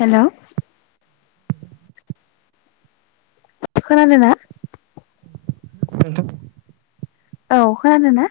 हेल' खोनादों ना नोंथां औ खोनादों ना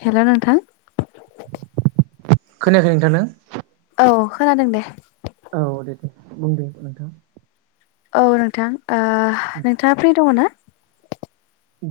हेल' नोंथां खोनायाखै नोंथांनो औ खोनादों दे औ दे दे बुं दे नोंथां औ नोंथां नोंथाङा फ्रि दङ ना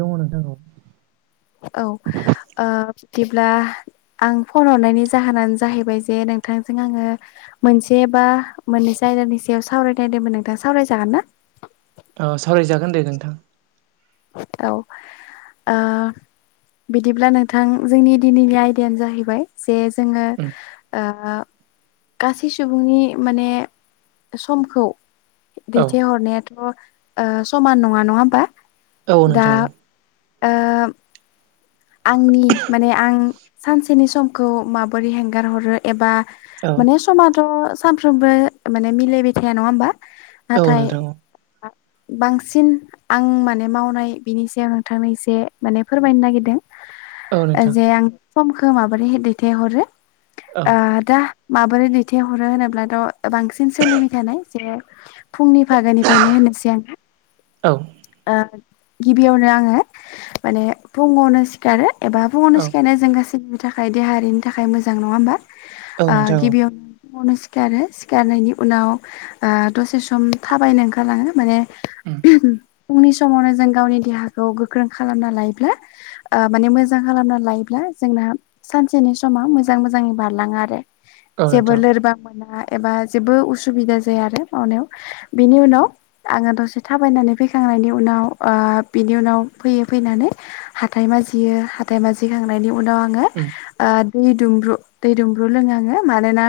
दङ नोंथांखौ औ बिदिब्ला आं फन हरनायनि जाहोनानो जाहैबाय जे नोंथांजों आङो मोनसे बा मोननै जायगानि सायाव सावरायनायदोंमोन नोंथां सावरायजागोन ना अ [inaudible] औ सावरायजागोन दे नोंथां औ ओ बिदिब्ला नोंथां जोंनि दिनैनि आयदायानो जाहैबाय दे जोङो उम गासै सुबुंनि माने समखौ औ दैथायहरनायाथ' समान नङा नङा होमबा औ दा नोंथां औ ओ आंनि माने आं सानसेनि समखौ माबोरै हेंगार हरो एबा औ माने समाथ' सानफ्रोमबो माने मिलायबाय थाया नङा होमबा औ नाथाय नोंथां औ बांसिन आं माने मावनाय बिनि सायाव नोंथांनो एसे माने फोरमायनो नागिरदों औ नोंथां जे आं समखौ माबोरै दैथायहरो औ दा माबोरै दैथायहरो होनोब्लाथ' बांसिन सोलिबाय थानाय जे फुंनि फागोनिफ्रायनो होनोसै औ आं गिबियावनो आङो माने फुङावनो सिखारो एबा फुङावनो औ सिखारनाय जों गासैबो थाखाय देहायारिनि थाखाय मोजां नङा हबा औ नोंथां औ गिबियावनो सिखारो सिखारनायनि उनाव आ दसे सम थाबायनो ओंखारलाङो माने उम फुंनि समावनो जों गावनि देहाखौ गोख्रों खालामना लायोब्ला माने मोजां खालामना लायोब्ला जोंना सानसेनि समाव मोजां मोजाङै बारलाङो आरो औ जेबो नोंथां लोरबां मोना एबा जेबो उसुबिदा जाया आरो मावनायाव बिनि उनाव आङो दसे थाबायनानै फैखाङो उ बिनि उनाव फैै फैनानै हा हाथाय माजियो हाथाइ माजिखांनायनि उनाव आङो उम दै दुमब्रु दै दुमब्रु लोङो आङो मानोना।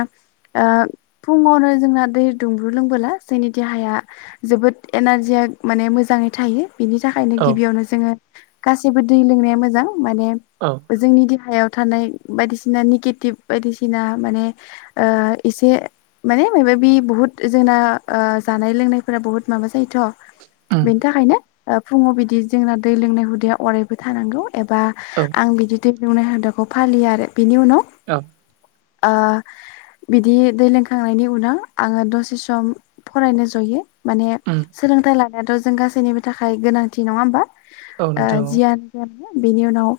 फुङावनो जोंना दै दुंब्रु लोंबोला जोंनि देहाया जोबोद एनारजिया माने मोजाङै थायो बिनि थाखायनो औ गिबियावनो जोंङो गासैबो दै लोंनाया मोजां माने औ जोंनि देहायाव। थानाय बायदिसिना निगेटिभ बायदिसिना माने एसे। माने माबा बे बुहुत जोंना जानाय लोंनायफोरा बुहुत माबा [unintelligible] उम बेनि थाखायनो फुङाव बिदि जोंना दै लोंनाय हुदाया अरायबो थानांगौ। एबा औ आं बिदि दै एवनाय [unintelligible] फालियो आरो बिनि उनाव। औ। ओ बिदि दै लोंखांनायनि उनाव आंङो दसे सम फरायनो जयो। माने उम सोलोंथाइ लानायाथ' जों गासैनिबो थाखाय गोनांथि नंङा होमबा। औ नोंथां औ बिनि उनाव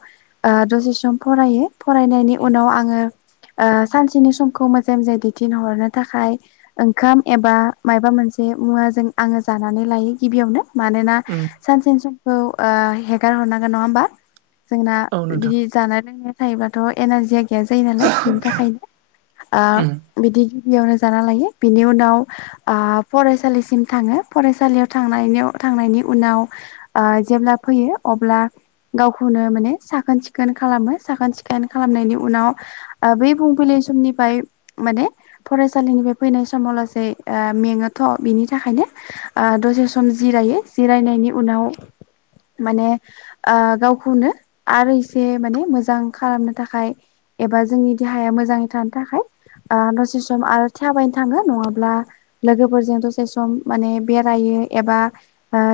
दसे सम फरायो फरायनायनि उम उनाव आंङो सानसेनि समखौ मोजांङै मोजांङै दैथिहरनो थाखाय ओंखाम एबा माबा मोनसे। मोनसे मुवाजों आंङो जानानै लायो गिबियावनो। मानोना उम सानसेनि समखौ हेगार हरनांगोन नंङा होमबा जोंना औ नोंथां बिदि जानाय लोंनाय थायोबाथ' एनारजिक। गैया जायो नालाय बिनि उम थाखायनो बिदि बेयावनो जाना लायो बिनि उनाव फरायसालिसिम थांङो फरायसालियाव थांनायनि थांनायनि उनाव जेब्ला फैयो अब्ला गावखौनो माने साखोन सिखोन खालामो साखोन सिखोन खालामनायनि उनाव बै बुं समनिफ्राय माने फरायसालिनिफ्राय फैनाय समाव लासै मेंङोथ' बिनि थाखाय थाखायनो दसे सम जिरायो जिरायनायनि उनाव माने गावखौनो आरो इसे माने मोजां खालामनो थाखाय एबा जोंनि देहाया मोजांङै थानो थाखाय दसे सम आरो थाबायनो थांङो नंङाब्ला लोगोफोरजों दसे सम माने बेरायो एबा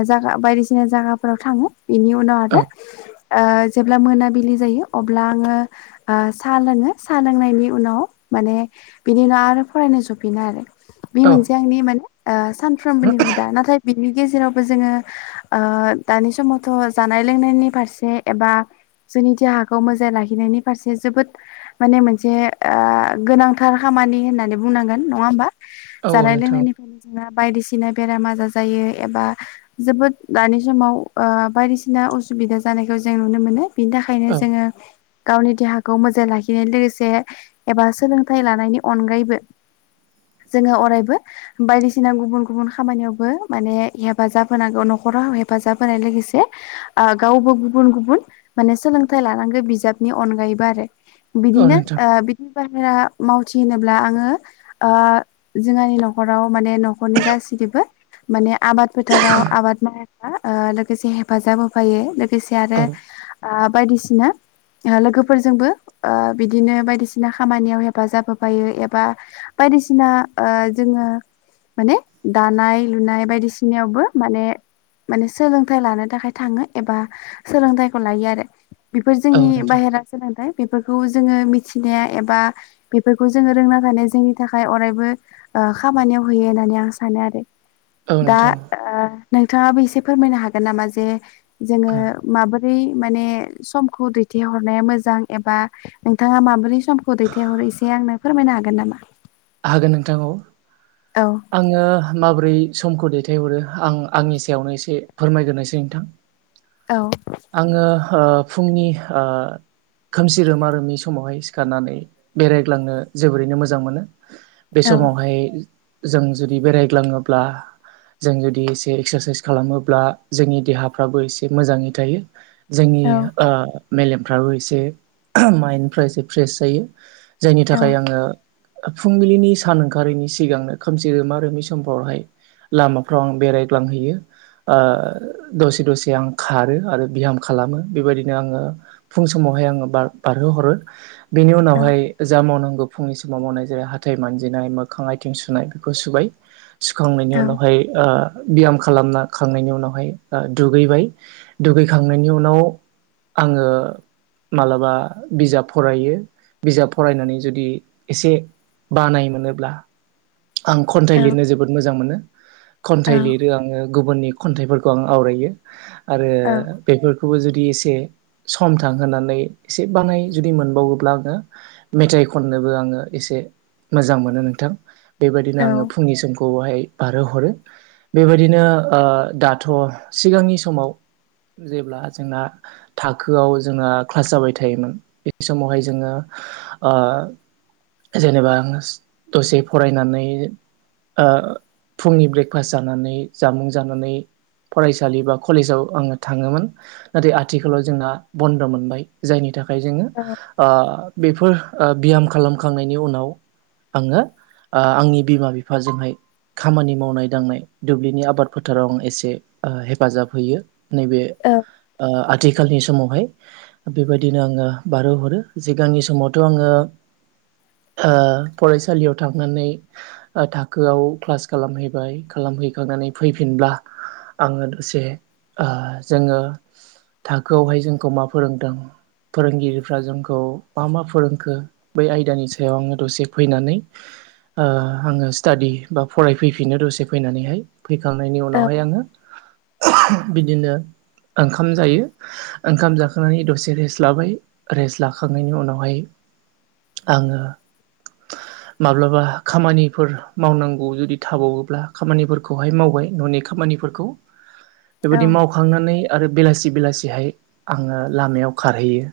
जा बायदिसिना जायगाफोराव थांङो बेनि उनाव औ आरो। जेब्ला मोनाबिलि जायो अब्ला आंङो साहा लोंङो साहा लोंनायनि उनाव माने बिनि उनाव आरो फरायनो जफिनो आरो बे औ मोनसे आंनि माने सानफ्रोमबोनि हुदा नाथाय बिनि गेजेरावबो जोंङो दानि समावथ' जानाय लोंनायनि फारसे एबा जोंनि देहाखौ मोजांयै लाखिनायनि फारसे जोबोद माने मोनसे गोनांथार खामानि खामानि होना बुंनांगो नंङा होनबा औ जानाय लों नोंथां बायदिसिना बेराम आजार जायो एबा जोबोद दानि समाव बायदिसिना बिदिना असुबिदा जानायखौ जों नुनो मोनो बिनि थाखायनो औ जोंङो गावनि देहाखौ मोजां लाखिनाय लोगोसे एबा सोलोंथाइ लानायनि अनगायैबो जोंङो अरायबो बायदिसिना गुबुन गुबुन खामानियावबो माने हेफाजाब होनांगौ न'खर हेफाजाब होननाय लोगोसे। गावबो गुबुन गुबुन माने सोलोंथाइ लानांगौ बिजाबनि अनगायैबो आरो। औ बिदिनो नोंथां बिदिब मावथि होनोब्ला आंङो जोंहानि न'खराव माने न'खरनि गासैबो। माने आबाद फोथाराव आबाद मावनायाब्रा लोगोसे हेफाजाब होफायो लोगोसे आरो। औ बायदिसिना लोगोफोरजोंबो बिदिनो बायदिसिना खामानियाव हेफाजाब होफायो एबा। बायदिसिना जोंङो माने दानाय लुनाय बायदिसिनायावबो माने माने सोलोंथाइ लाना थाखाय थांङो एबा सोलोंथायाइखौ लायो आरो। बिफोर औ जोंनि नोंथां बाहेरा सोलोंथाइ बिफोरखौ जोङो मिथिनाय एबा बेफोरखौ जोङो रों थानाय जोंनि थाखाय अरायबो ओ खामानि याव होयो होननानै आं सानो आरो। औ दा नोंथां ओ नोंथांङाबो एसे फोरमायनो हागोन नामा जे जोङो माबोरै माने समखौ दैथायहरनाया मोजां एबा नोंथाङा माबोरै समखौ दैथायहरो एसे आंनो फोरमायनो हागोन नामा? हागोन नोंथां औ औ आङो माबोरै समखौ दैथायहरो आं आंनि सायावनो एसे फोरमायगोरनोसै नोंथां। औ आङो ओ फुंनि ओ खोमसि रोमा रोमि समावहाय सिखारनानै बेरायग्लांनो जोबोरैनो मोजां मोनो। बे औ समावहाय जों जुदि बेरायग्लाङोब्ला जों जुदि एसे एक्सारसाइस खालामोब्ला जोंनि देहाफ्राबो एसे मोजाङै थायो। जोंनि औ ओ मेलेमफ्राबो एसे [unintelligible] माइन्दफ्रा एसे फ्रेस जायो। जायनि औ थाखाय आङो फुंबिलिनि सान ओंखारैनि सिगांनो खोमसि रोमा रोमि समफ्रावहाय लामाफ्राव आं बेरायग्लांहैयो। ओ दसे दसे आं खारो आरो बिहाम खालामो बेबायदिनो आङो फुं समाव हाय आङो बार-बारहोहरो। बिनि उनावहाय जा मावनांगौ फुंनि समाव मावनाय जेरै हाथाइ मानजिनाय मोखां आथिं सुनाय बेखौ सुबाय सुखांनायनि औ उनावहाय ओ ब्याम खालामना खांनायनि उनावहाय आ दुगैबाय दुगैखांनायनि उनाव आङो मालाबा बिजाब फरायो। बिजाब फरायनानै जुदि एसे बानाय मोनोब्ला आं खन्थाइ औ लिरनो जोबोद मोजां मोनो। औ खन्थाइ लिरो आङो गुबुननि खन्थाइफोरखौ आं आवरायो। आरो औ बेफोरखौबो जुदि एसे सम थांहोनानै एसे बानाय जुदि मोनबावोब्ला आङो मेथाइ खननोबो आङो एसे मोजां मोनो नोंथां बेबादिनो औ आङो फुंनि समखौहाय बारहोहरो बेबायदिनो ओ दाथ' सिगांनि समाव जेब्ला जोंना थाखोआव जोंना क्लास जाबाय थायोमोन बे समावहाय जोङो ओ जेनेबा आङो दसे फरायनानै ओ फुंनि ब्रेकफास्ट जानानै जामुं जानानै फरायसालि बा कलेजाव आङो थाङोमोन नाथाय आथिखालाव जोंना बन्द' मोनबाय जायनि था खाय जोङो ओ बेफोर ओ बियाम खालामखांनायनि उनाव आङो ओ आंनि बिमा बिफाजोंहाय खामानि मावनाय दांनाय दुब्लिनि आबाद फोथाराव आं एसे ओ हेफाजाब हैयो। नैबे औ ओ आथिखालनि समावहाय बेबादिनो आङो बारहोहरो जिगांनि समावथ' आङो ओ फरायसालियाव थां नानै ओ थाखोआव क्लास खालामहैबाय खालामहैखांनानै फैफिनब्ला आङो दसे ओ जोङो थाखोआवहाय जोंखौ मा फोरोंदों फोरोंगिरिफ्रा जोंखौ मा मा फोरोंखो बै आयदानि सायाव आङो दसे फैनानै ओ आङो स्टाडि बा फरायफैफिनो दसे फैनानैहाय फैखांनायनि औ उनावहाय आङो [unintelligible] बिदिनो ओंखाम जायो। ओंखाम जाखांनानै दसे रेस्ट लाबाय रेस्ट लाखांनायनि उनावहाय आङो माब्लाबा खामानिफोर मावनांगौ जुदि थाबावोब्ला खामानिफोरखौहाय मावबाय न'नि खामानि फोरखौ बेबादि मावखांनानै आरो बेलासि बेलासिहाय आङो लामायाव खारहैयो।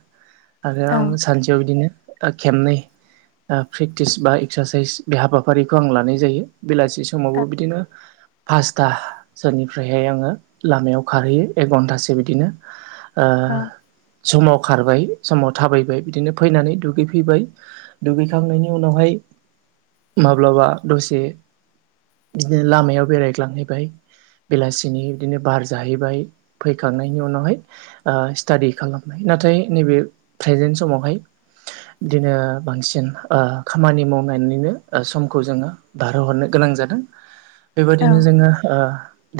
आरो आं सानसेयाव बिदिनो ओ खेबनै ओ प्रेक्टिस बा एक्सारसाइस बे हाबाफारिखौ आं लानाय जायो बेलासि समावबो बिदिनो पासथा सोरनिफ्रायहाय आङो लामायाव खारहैयो एक घन्टासो बिदिनो ओ समाव खारबाय समाव थाबायबाय बिदिनो फैनानै दुगैफैबाय दुगैखांनायनि उनावहाय माब्लाबा दसे बिदिनो लामायाव बेरायग्लांहैबाय बेलासिनि बिदिनो बार जाहैबाय फैखांनायनि उनावहाय स्टादि खालामबाय नाथाय नैबे प्रेजेन्ट समावहाय बिदिनो बांसिन खामानि माव नानैनोखौ जोङो बारहोहरनो गोनां जादों बेबायादिनो औ जोङो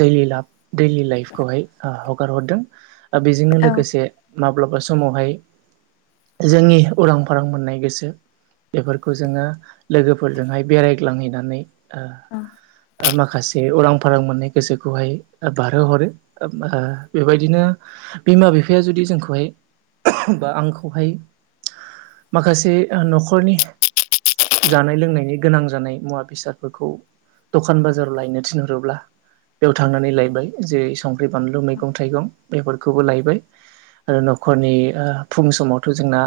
दैलि लाब दैलि लाइफखौहाय हगार हरदों दा बेजोंनो औ लोगोसे माब्लाबा समावहाय जोंनि उरां फारां मोननाय गोसो बेफोरखौ जोङो लोगोफोरजोंहाय बेरायग्लांहैनानै माखासे उरां फारां मोननाय गोसोखौहाय बारहोहरो बेबायदिनो बिमा बिफाया जुदि जोंखौहाय बा आंखौहाय माखासे न'खरनि जानाय लोंनायनि गोनां जानाय मुवा बेसादफोरखौ दखान बाजाराव लायनो थिनहरोब्ला बेयाव थांनानै लायबाय जेरै संख्रि बानलु मैगं थाइगं बे फोरखौबो लायबाय आरो न'खरनि फुं समावथ जोंना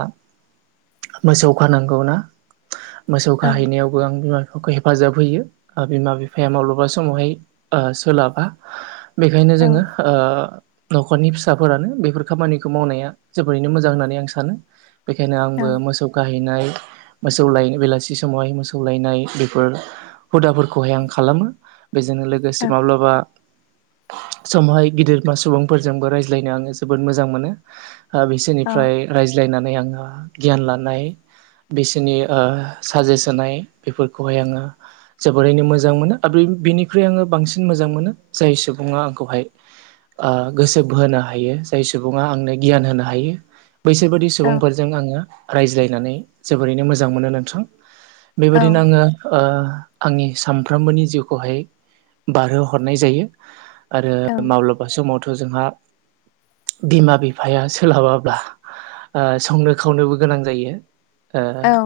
मोसौ खानांगौ ना मोसौ खाहैनायावबो आं बिमा बिफा बिखौ हेफाजाब होयो बिमा बिफाया माब्लाबा समावहाय सोलाबा बेखायनो जोङो न'खरनि फिसाफोरानो बेफोर खामानिखौ मावनाया जोबोरैनो मोजां होननानै आं सानो बेखायनो आंबो मोसौ गाहैनाय मोसौ लायो बेलासि ससमावहाय मोसौ लायनाय बेफोर हुदाफोरखौहाय आं खालामो बेजों लोगोसे माब्लाबा समाहाय गिदिरमा सुबुंफोरजोंबो रायज्लायनो आङो जोबोद मोजां मोनो बिसोरनिफ्राय रायज्लायनानै आङो गियान लानाय बिसोरनि साजेस होनाय बेफोरखौहाय आङो जोबोरैनो मोजां मोनो आरो बिनिख्रुइ आङो बांसिन मोजां मोजां मोनो जाय सुबुङा आंखौहाय गोसो बोहो हायो जाय सुबुङा आंनो गियान होनो हायो बैसोर बाददि सुबुंफोरजों आङो रायज्लायनानै जोबोरैनो मोजां मोनो नोंथां बेबायदिनो आङो आंनि सानफ्रोमबोनि जिउखौहाय बारहोहरनाय जायो आरो माब्लाबा समावथ जोंहा बिमा बिफाया सोलाबाब्ला संनो खावनोबो गोनां जायो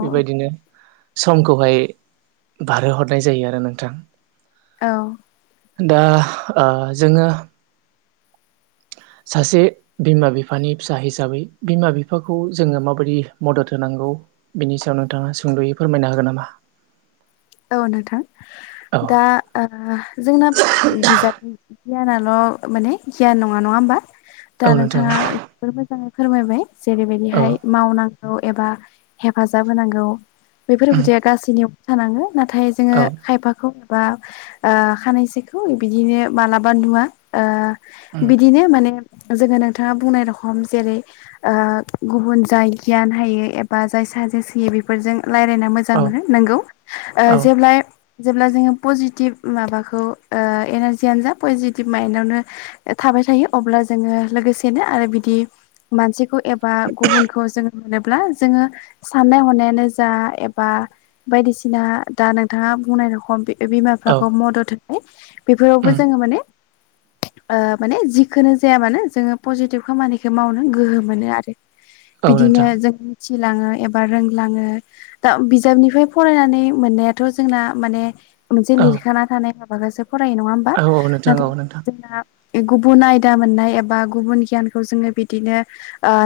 बेबायदिनो समखौहाय बारहोहरनाय जायो आरो नोंथां औ दा जोङो [inaudible] सासे बिमा बिफानि फिसा हिसाबै बिमा बिफाखौ जोङो माबायदि मदद होनांगौ बेनि सायाव नोंथाङा सुंद'यै फोरमायनो हागोन नामा औ नोंथां औ दा जोंना बिजाबनि गियानल माने गियान नङा नङा होमबा औ दा नोंथां नोंथाङा जोबोर मोजां फोरमायबाय औ जेरैबायदिहाय मावनांगौ एबा हेफाजाब होनांगौ बेफोर उम हुदाया गासैनियावबो थानाङो नाथाय जोङो औ खायफाखौ बा खानैसोखौ बिदिनो मालाबा नुवा उम बिदिनो माने जोङो नोंथाङा बुंनाय रखम जेरै गुबुन जाय गियान हायो एबा जाय साजेस बेफोरजों रायज्लायना मोजां औ मोनो नोंगौ औ जेब्ला जेब्ला जोङो पजिटिभ माबाखौ एनारजियानो जा पजिटिभ माइन्दआवनो थाबाय थायो। अब्ला जोङो लोगोसेनो आरो बिदि मानसिखौ एबा गुबुनखौ जोङो मोनोब्ला जोङो साननाय हनायानो जा एबा बायदिसिना दा नोंथाङा बुंनाय रखम बिमा औ बिफाखौ मदद होनाय बेफोरावबो उम जोङो माने [inaudible] माने जिखो जायाबानो जोङो पजिटिभ खामानिखौ मावनो गोहो मोनो आरो। औ बिदिनो नोंथां जों मिथिलाङो एबा रोंलाङो दा बिजाबनिफ्राय फरायनानै मोननायाथ' जोंना माने मोनसे औ लिरखाना थानाय माबानासो फरायो नङा होमबा। औ औ नोंथां औ नाथाय नोंथां जोंना गुबुन आयदा मोननाय एबा गुबुन गियानखौ जोङो बिदिनो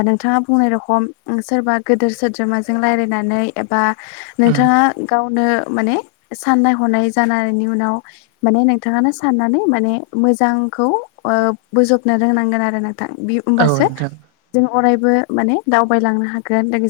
नोंथाङा बुंनाय रखम सोरबा गोदोर सोद्रोमाजों रायलायनानै एबा उम नोंथाङा माने साननाय हनाय जानायनि उनाव माने नोंथाङानो साननानै माने मोजांखौ बोजबनो रोंनांगोन आरो नों थां औ होबासो नोंथां जों अरायबो माने दावबायलांनो हागोन।